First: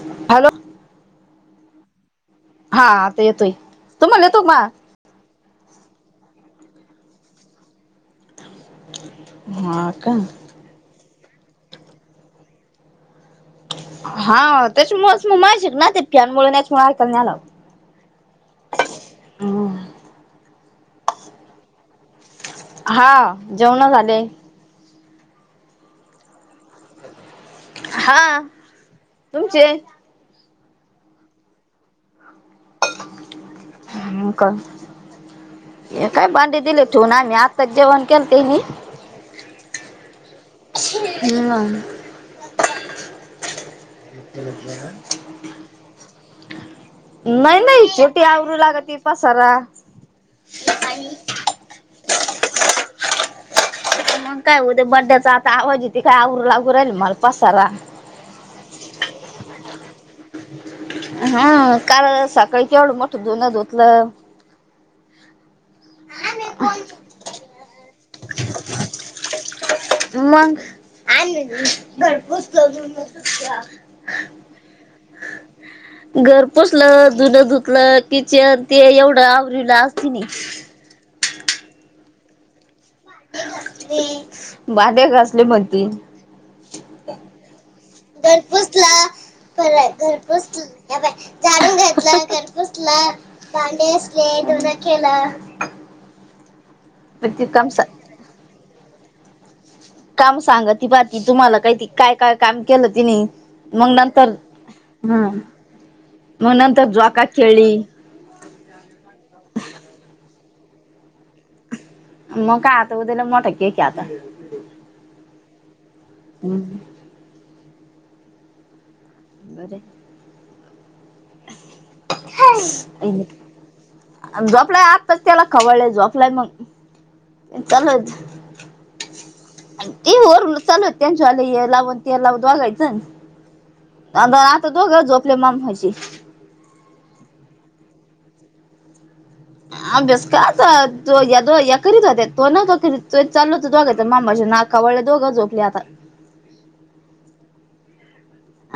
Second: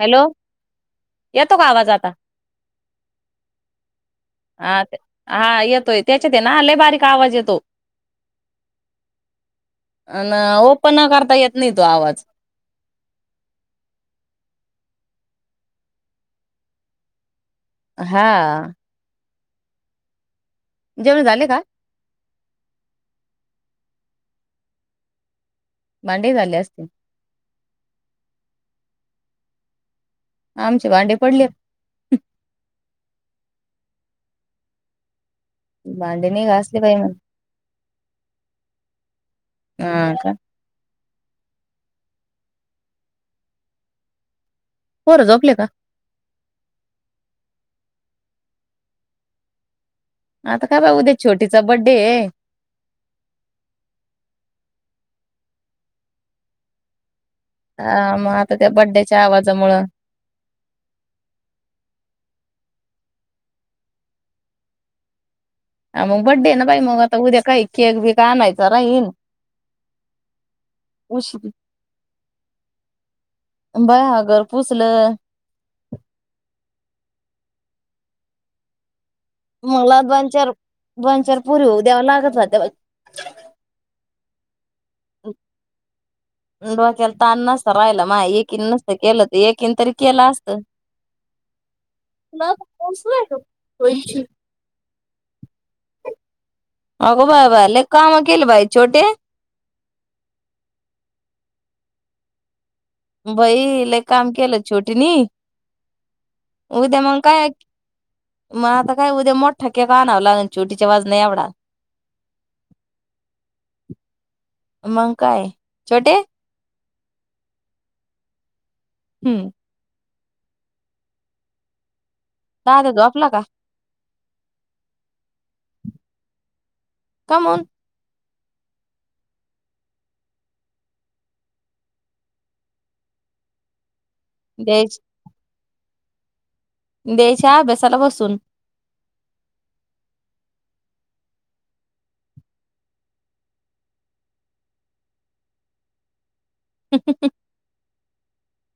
Hello. येतो का आवाज आता? हाता येतोय. तुम्हाला येतो का मा? हा हा येतोय. त्याच्याते ना लई बारीक आवाज येतो. हा का अन ओपन करता येत नाही तो आवाज. हा त्याच्यामुळच मागाशिक ना ते फॉनमुळ लई कमी आला आओ. हा. हम्म जेवण झाले का? हा जेवण झाले. भांडे झाले असतील? हा तुमचे आमचे भांडे पडलेत. हो का. हे काय भांडे नाही भांडी घासले दिले बाई ठेऊन, म्हण आम्ही आत्ता जेवण केलं ते हा का. ह् [inaudible] ह [inaudible] पोरं झोपले का? नाही नाही छोटी आवरू लागत पसारा. आता काय बा उद्या छोटीचा बड्डे आहे. मग काय उद्या बर्थडे्याचा आता आवाजी ति काय आवरु लागू राहिलं मला पसारा. ह मग आता त्या बड्डेच्या आवाजामुळे हा काल सकाळी केवढं मोठ धुनं धुतलं, ह मग बड्डे ना बाई मग आता उद्या काही केक बीक आणायचं राहीन. मग आले उशी घरपोचलं. [inaudible] अच्छा बाय घर पुसलं [inaudible] घर पोसलं धुन धुतलं किचन ते एवढं. आवरीला मला असती नाही. दोनचार, दोनचार पुरी होऊ द्याव लागत होत्या. भाडे घासले मधी ती डोक्याला ताण नसत राहिलं माय एकीन नसतं केलं तर एकीन तरी केलं असत. हे बघ झाडून घेतलं, घरपुसलं, भांडे घासले धुन केेलं. अगो बाय बाय लय सा काम केलं बाई छोटे. काम सांगा ती बा तुम्हाला ती. काय काय काम केलं तिनं, बाई मग लय काम नंतर केलं छोटीनी ह मग नंतर उद्या मग झोका काय खेळली. मग आता काय उद्या मोठा केेक आणावं लाग छोटीच्या वजना नाही एवडा. मग काय आता उद्या लय मोठा केक आता. मग काय छोटे हम्म अरे [inaudible] ह दादा [inaudible] झोपला का झोपलाय आताच त्याला खवळलंय, झोपलाय मग कामून चलच ए होर चालू त्यांच्यावाले हे लावून ते लाव दोघांचं. आनं आता द्यायच दोघं झोपले आपल्या माममाची. द्यायच्या आभ्यासायला बसून. अभ्यास का आता दोघ्या या करीत होत्या तो न तो चाल होत तोघ मामाच्या नाक खवळले दोघं झोपले आता. क [unintelligible]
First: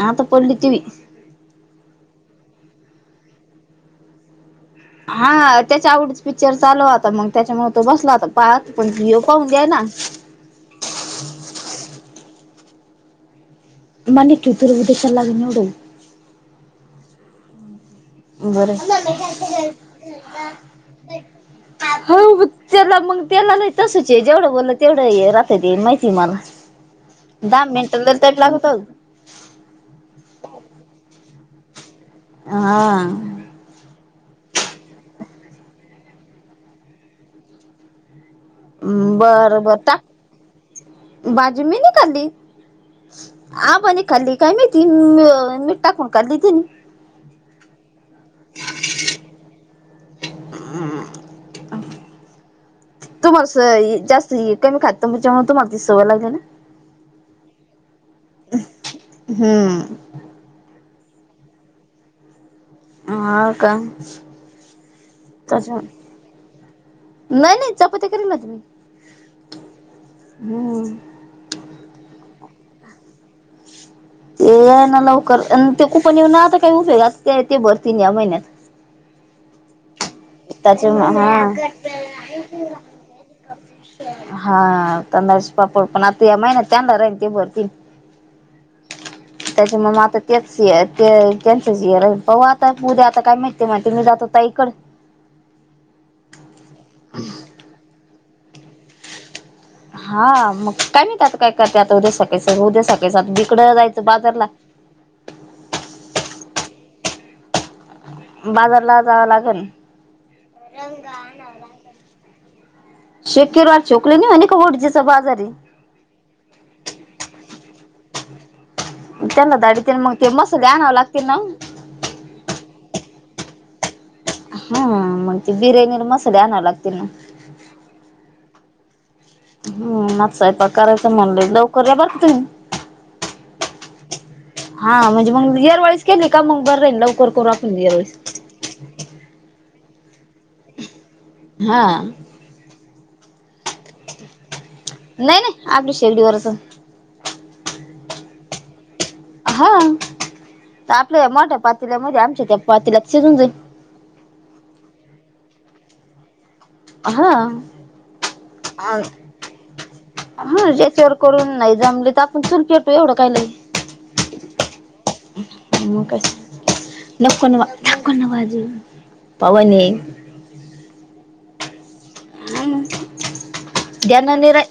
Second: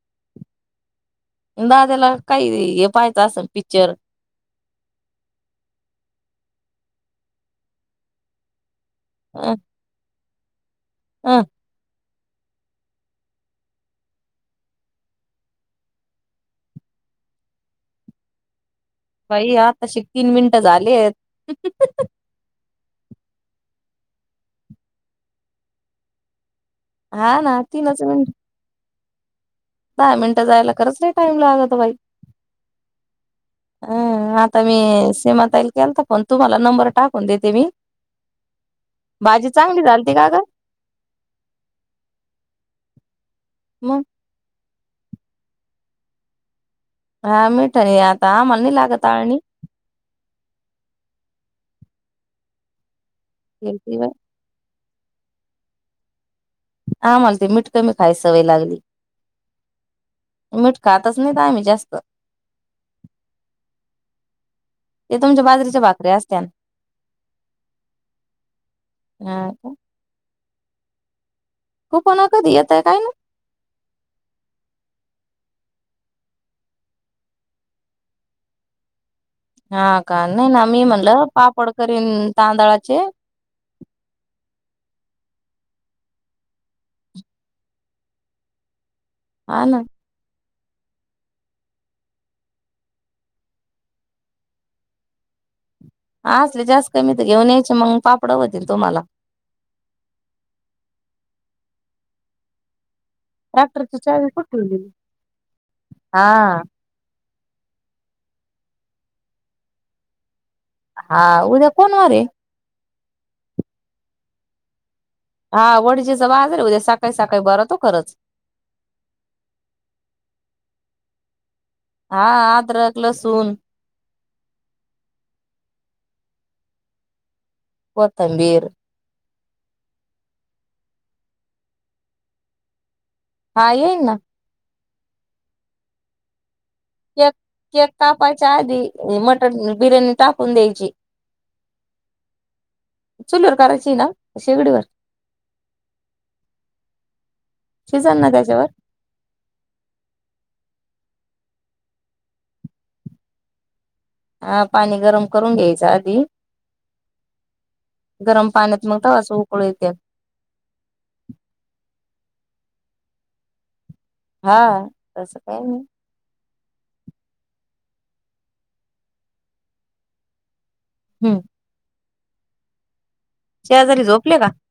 आता पडली तिवी. दाद्याला काही हे पाहायचं असंल पिक्चर. हा त्याच्या आवडीच पिक्चर चालू आता मग त्यांच्यामुळे तो बसला आता पाहत. पण पाहु द्या ना. हं [inaudible] मने क उ तुरव दे चलाग नोड [inaudible] बरं ते. बाई आत्ताशीक तीन मिनटं झालीयेत. हो त्याला मग त्याला नाही तसच ए जेवढं बोललं तेवढं हे राहत ते माहिती मला. हा ना दहा तीनच मिनिंट मिनिट [unintelligible] दहा मिनटं जायला खरंच लई टाईम लागतो बाई. हा. हं. आता मी सीमाताईला केलता फोन. तुम्हाला नंबर टाकून देते मी. भाजी बरं बरं चांगली टाक झालती का गं? भाजी मी नाही खाल्ली, मग आबांनी खाल्ली. काय माहिती? म मीठ टाकून खाल्ली त्यांनी. हा मीठा नी हे आता, आम्हाला नाही लागत आळणी. हम्. केलती तुम्हासं बाई जास्त कमी खातो त्याच्यामुळे तुम्हाला ती सवय लागलीय ना? आम्हाला ते मीठ कमी खायची सवय लागली. हम्. मीठ खातच नाही आम्ही जास्त. हा का? ते तुमच्या त्याच्या बाजरीच्या भाकरी असत्यान. नाही नाही चपाती करीन ना ते मी. हा का? हम. कुपन कधी येतंय काय ना? ते येईना लवकर. अन ते कुपन येऊन आता काही उपयोगात ते भरती नाही या महिन्यात. हा का? नाही ना. मी त्याच्यामुळे म्हणलं पापड करीन हा तांदळाचे. हा तांदळाचे पापड. पण आता या महिन्यात कांदा राहील ते भरतील. हा ना त्याच्यामूळं मग आता. [unintelligible] पाहू आता. उद्या आता काय माहिती ते म्हणतं मी जातो ताईकडे. हा असले जास्त कमी तर घेऊन यायचे मंग पापडं होतील तुम्हाला. हा. मग काय माहीत आता काय करते. आता उद्या सकाळी सर्व उद्या सकाळी सात ट्रॅक्टरची चावी कुठे ठेवली? हा. बाजारला जावं लागल? हा उद्या कोण वार आहे [unintelligible] हा वडजेचं बाजार आहे उद्या सकाळी सकाळी भरतो खरंच. त्यांला धाडीते नं मग ते मसाले आणवं लागतील ना. हा आद्रक, लसून. हा मग ते बिर्याणीला मसाले आणवे लागतील ना. कोथंबीर. मला सैपाक करायचं म्हणले, लवकर या बरं का तुम्ही. हा येईन ना. हा म्हणजे मग येरवाळीच केली का, मग बरं राईल लवकर करू आपण यावेळेस. त्याआधी मटण बिर्याणी टाकून द्यायची. हा. चूलीवर करायची ना? का शेगडीवर? नाही, नाही आपली शेगडीवरचं. शिजल ना त्याच्यावर? हा. ते आपल्या मोठ्या पातेल्यामध्ये, आमच्या त्या पातेल्यात शिजून जाईन. हा, पाणी गरम करून घ्यायचं आधी हा गरम पाण्यात मग थोडंसं उकळू येत्यात हा, ज्याच्यावर करून नाही जमलं तर आपण चुल पेटवू. एवढं काय लय? हा तसं काय नाही मग काय? नको न वा, नको न वाजवू. पवन ये हं शेजारी झोपले का ध्यानानी नाही.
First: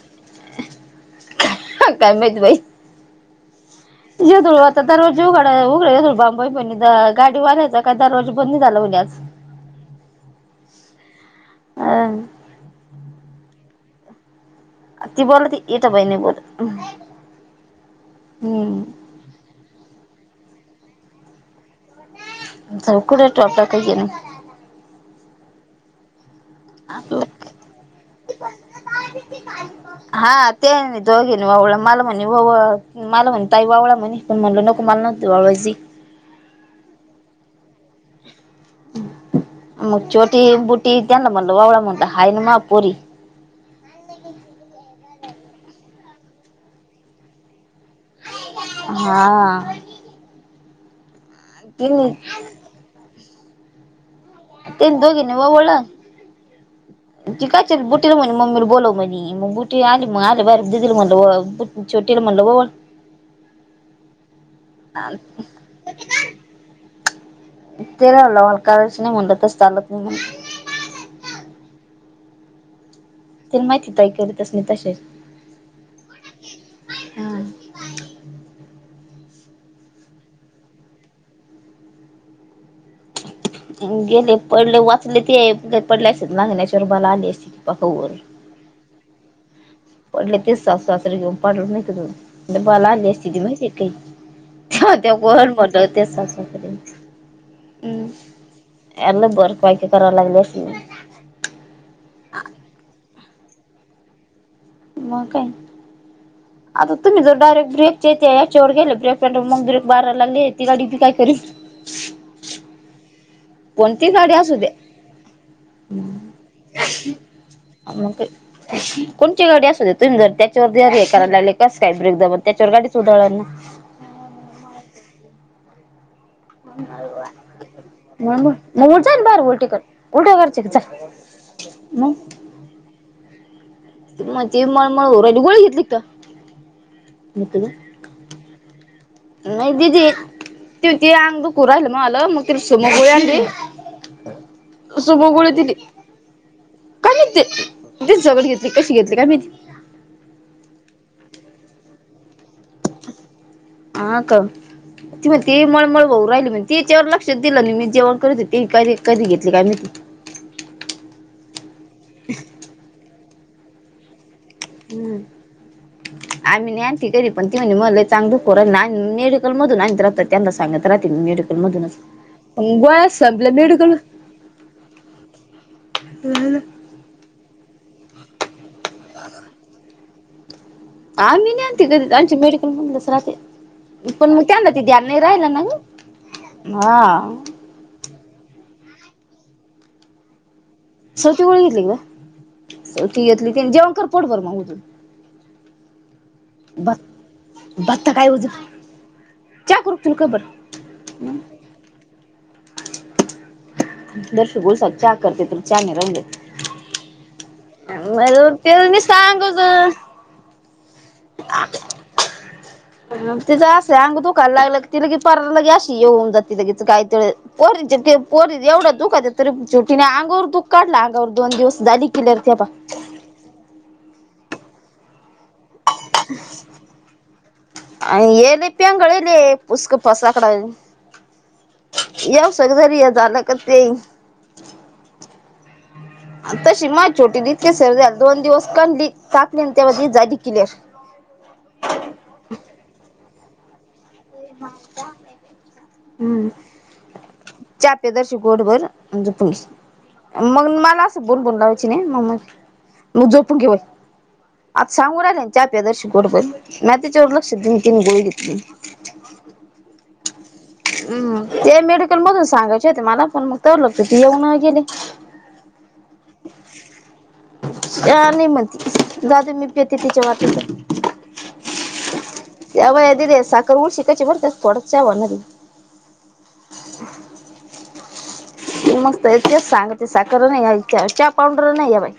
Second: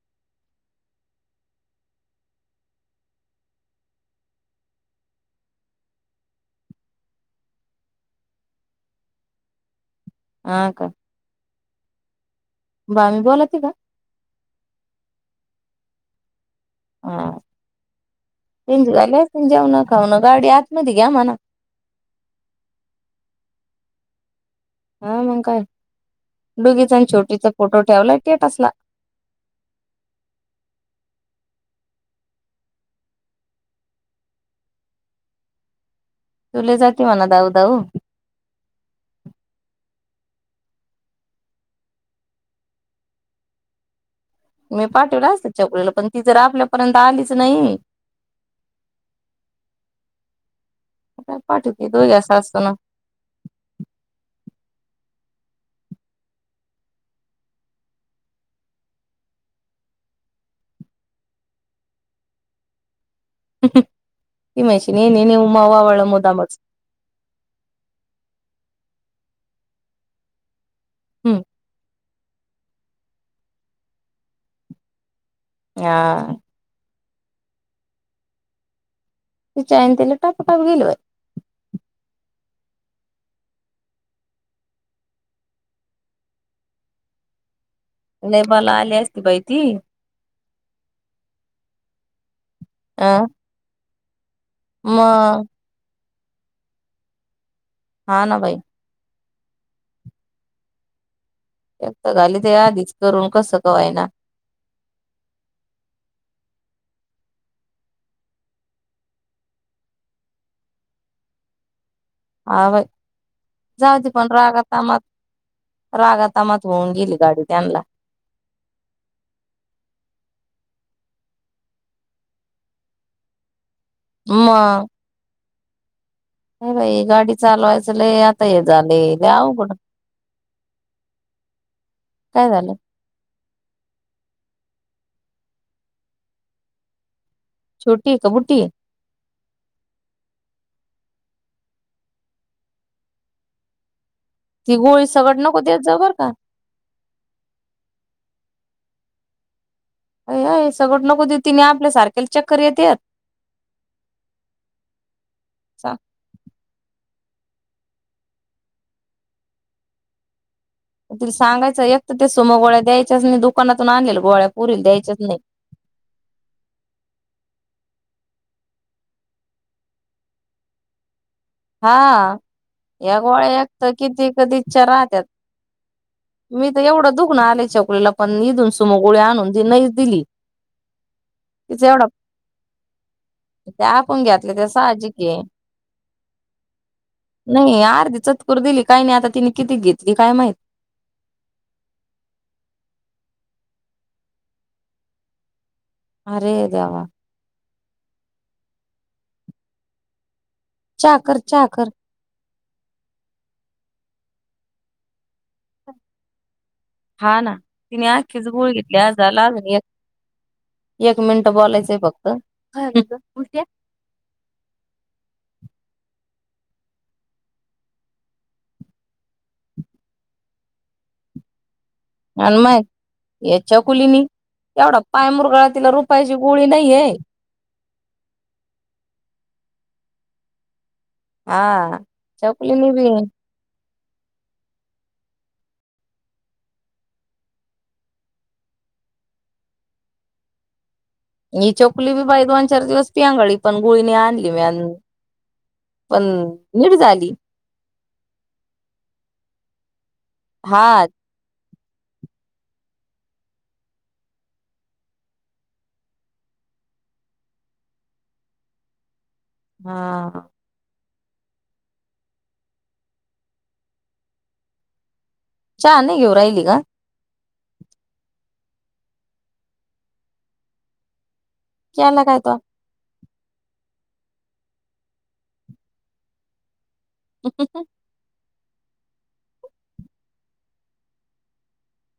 काय माहीत बाई? ये दुळू आता दरवाजे उघडा उघडा, बोंबई पण गाडीवाल्याचा काय दरवाजा बंद झाला होता म्हणे आज हा का? हा मामी बोलाती का? ती बोलती, इथे बाई नाही बोलत हां, हम्म त्यांचं झालं असेल जेवण-खावण, गाडी आतमध्ये घ्या म्हणा स कुड टोपला काय नी [inaudible] [unintelligible] हा मग काय? डुगीचा आणि आपलं छोटीचा फोटो ठेवलाय स्टेटसला हा तेनी दोघीनी ओवळल मला मणी ओवळ. मला म्हणे ताई ववाळ म्हणे पण म्हणल नको मला नव्हतं वावळायची तु लय जाती म्हणा धाऊ धाऊ मग छोटी, बुटी तेनला म्हणल ववाळा म्हणलं हाय ना माझ्या पोरी मी पाठविलं असत छकुलीला पण ती जर आपल्यापर्यंत आलीच नाही. हा पाठवतेत तिने दोघी साससुना तेनी दोघीनी ववाळलं. [inaudible] ती काय बुटीला म्हणी मम्मीला बोलला म्हणी मग बुटी आली मग आले बर दिदी म्हणलं बु छोटीला म्हणलं ववाळ ती म्हणशीन हिनी ववाळलं मुद्दामच तेलाला मला करायचं नाही म्हणटलं तस चालत नाही मग हं ती माहिती ताई करीतस नाही तश [inaudible] हा हा तिच्यायन तिला टाप टाकु गेलो [inaudible] गेले पडले वाचले ते पडले असते नांगण्याच्या रुबाला आली असते पाक वर लय बला आली अस ती बाई ती, पडले ते सासु-सासरे घेऊन पडल नाही म्हणे बाला आली अ असती ती माहितीे काही त्या मग वर म्हणते सासु-सासरे [unintelligible] हा ना बाई याला बर पायकी करावी लागली असती एक तर झाली ते आधीच करून कसं का होईना. मग काय? [inaudible] [inaudible] [unintelligible] आ बाई जाऊदे कोणती पण गाडी असू रागा दे तामात रागा तामात होऊन गेली गाडी त्यांनला मग काय. कोणची गाडी असू द्या तुम्ही जर त्याच्यावर हे करायला लागले, कस काय ब्रेक जण त्याच्यावर गाडीच उधाळणार ना. म. नाय बाई गाडी चालवायच लय आता मग हे मग झाले जाईल लय बाहेर उलटी अवघड कर उलट्या करचे का चाल मग काय झालं? म ते मळमळ हो रायली गोळी घेतली का? छोटी का बुटी? नाय दिदीय. त त अंग दुकू राहिलं मला मग तिन सुमो गोळी आणली. ती गोळी सगट नको देत जाऊ बरं का. का माहीत तेच जवळ घेतली कशी घेतली काय माहिती? अय अय सगट नको दे तिन आपल्या सारख्याला चक्कर येत्यात. हा का. ती म्हणते मळमळ होऊ राहिली म्हण तेच्यावर लक्षा दिलं मी जेवण करत होते कध कधी घेतले काय माहित. तिला सांगायंच एक तर ती सुमो गोळ्या द्यायच्याच नाय, दुकानातून आणलेल्या गोळ्या पुरीला द्यायच्याच हम्म. नाही [unintelligible] [inaudible] आम्ही नाय आणती तरी पण ती म्हणली मला लयचं आंग दुखो राहिल [unintelligible] मेडिकल मधून आणत राहत त्यांना सांगत राहते मी मेडि डिकल मधून हा गोळ्याच या संपल्या गोळ्या एक तर मेडिकल किती कधीच्या राहत्यात मी [unintelligible] [inaudible] एवढं दुखन आलेय छकुलीला पण इथून सुमो गोळी आणून दि नाहीच दिली. आम्ही नाही आणते तिचा एवढा कधीच आमची मेडिकल मधूनच राहते. ते आपण पण मग घेतले त्यांना ते ध्यान साहजिक नाही आहे राहिलं ना हा. नाही अर्धी चतकोर दिली काही नाही आता तिने किती घेतली काय माही सवती गोळी घेतली काय सवती घेतली तेन जेवण कर पोट बरं मग अरे देवा. बत्ता काय वजून च्या करू तुला कप बर चहा कर चहा कर. दर्श [unintelligible] चा करते तर चाने राहिले. हा ना तिने आखीच गोळी ते मी घेतल्या सांगच [unintelligible] एक मिनट बोलायचंय फक्त उलट्या तिचां असंही आंग दुकाय लागलं की ति लगी पार लगी अशी ये होऊन जाते लगेच कायतर पोरीचे ते पोरी एवढं दुखते तरी शेवटीने अंगावर दुःख काढलं, अंगावर दोन दिवस झाली कि आणि माय या छकुलीनी एवढा पाय मुरगाळा तिला रुपयाची गोळी नाहीये. अ ये लि प्यांगळल पुसक पसाकड हा येऊस चकुलीनी जरी बी हे जाला क ते तशी माये छोटी [unintelligible] दोन दिवस कनली टाकली आणि त्यामध्ये जाली किलअर. ही छकुली बी बाई दोन चार दिवस पिंगाळी पण गुळीने आली [unintelligible] पण नीट झाली. चा पे दर्शु घोटभर म्हणजे पस मग हा मला असं भुणभुण लावायचे नाय [unintelligible] मग झोपून घे वय आज सांगून राहाले चा प्या दर्शी घोटभर नाय तीच्यावर लक्ष दिले तीन गोळी घेतली. [unintelligible] [inaudible] हा. हम्म ते मेडिकल मधून सांगायचे होते मला, पण मग तवर ते येऊनही गेले. चहा नाही घेऊ राहिली का. अ नाही म्हणती, जाऊ दे मी पेते तिच्या वाटणीचा. त्याला काय आता. [unintelligible] [unintelligible] मग तेच सांगते साखर नाही आणि चहा पावंडर नाही आहे बाई.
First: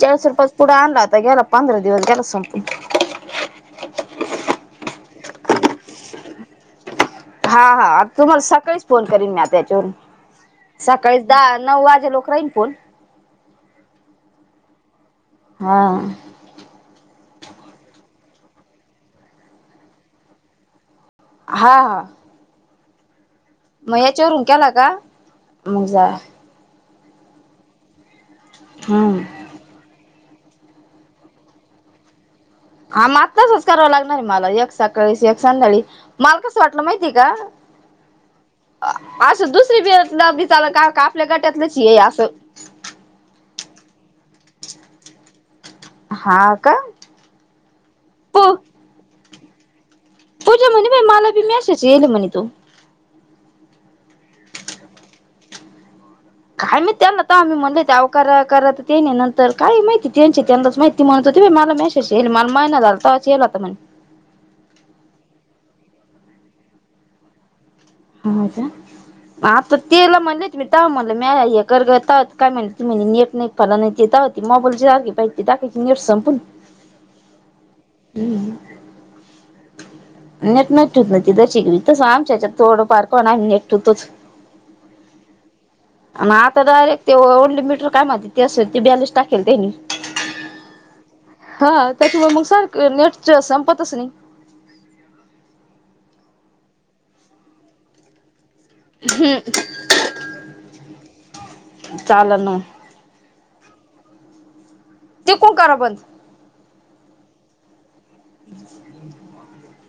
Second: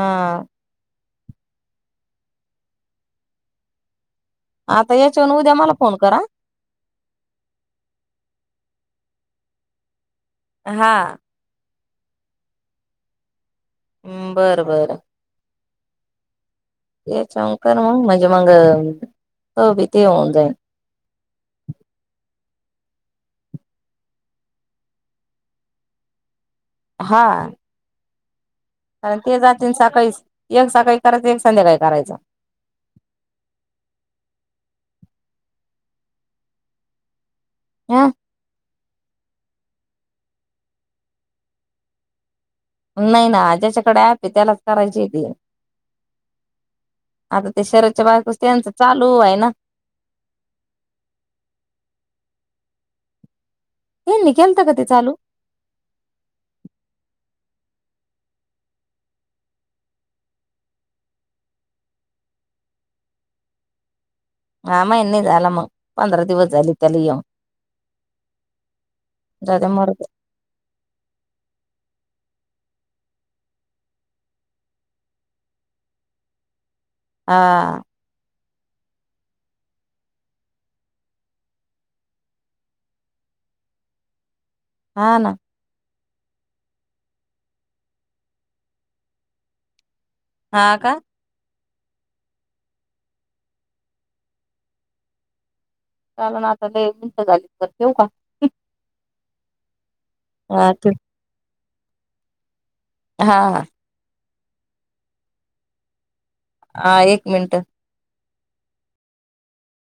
चाळीत रुपयाचा पुडा आणला होता, गेला पंधरा दिवस गेला संपून. आता याच्यावरन उद्या मला फोन करा. हा हा तुम्हाला सकाळीच फोन करीन मी त्याच्यावरून, हा सकाळीच दहा, नऊ वाजे लोक राहीन फोन. हम्म बरं- बरं. हां. हेच्यावर कर मगं, म्हणजे मग हे भी ते होऊन जाईल. हा-हा. मग याच्यावरून केला का, मग जा हा. कारण हम्म ते जातील सकाळीच, एक सकाळी करायचा एक संध्याकाळी करायचा. हा मग तसच करावं लागणारय मला, एक सकाळी एक संध्याकाळी. मला कसं वाटलं माहितीय का. हा. असं दुसरी बिलं चालल का, का आपल्या गट्यातलंच ये असं. नाही ना ज्याच्याकडे ॲप ये, त्यालाच करायचीे ते. हा का. आग त्या शरद च्या बायकोच प त्यांच चालूय ना. पूजा म्हणे बाई, मला बी मॅसेज येल म्हणे तो. ह्यानी केलत का तेे चालू. काय माहीती त्यांना तर आम्ही म्हणले ते अव करा करा, ते नंतर काय माहिती त्यांचे त्यांनाच माहिती. ती म्हणत होती बाई मला मॅसेज येईल, मला महीना झालं तेव्हाच येईल आता म्हणे. आ महीना झाला मग, पंधरा दिवस झाली त्याला येऊन. हा का जाऊ दे आता मरू दे तेला म्हणलेत [unintelligible] ती टाकायची नेट संपून. हां. हं- हं. नेट नाहीन ठेवीत ती, तस आमच्यात थोडं फार का होईना आम्ही नेट ठेवतोच. हा ना. मग आता डायरेक्ट ते ओनलीमीटर काय म्हणत्यात, ते अस बॅलीस टाकेल त्यानी. हा का. हा त्याच्यामूळ मग सारख नेट संपतच नाही. पण आता लै मिनटं झाली तर ठेवू का. हम्म. हा ठेव. चालल ना मग. हा. तिकडून करा बंद. हा एक मिनट. [inaudible]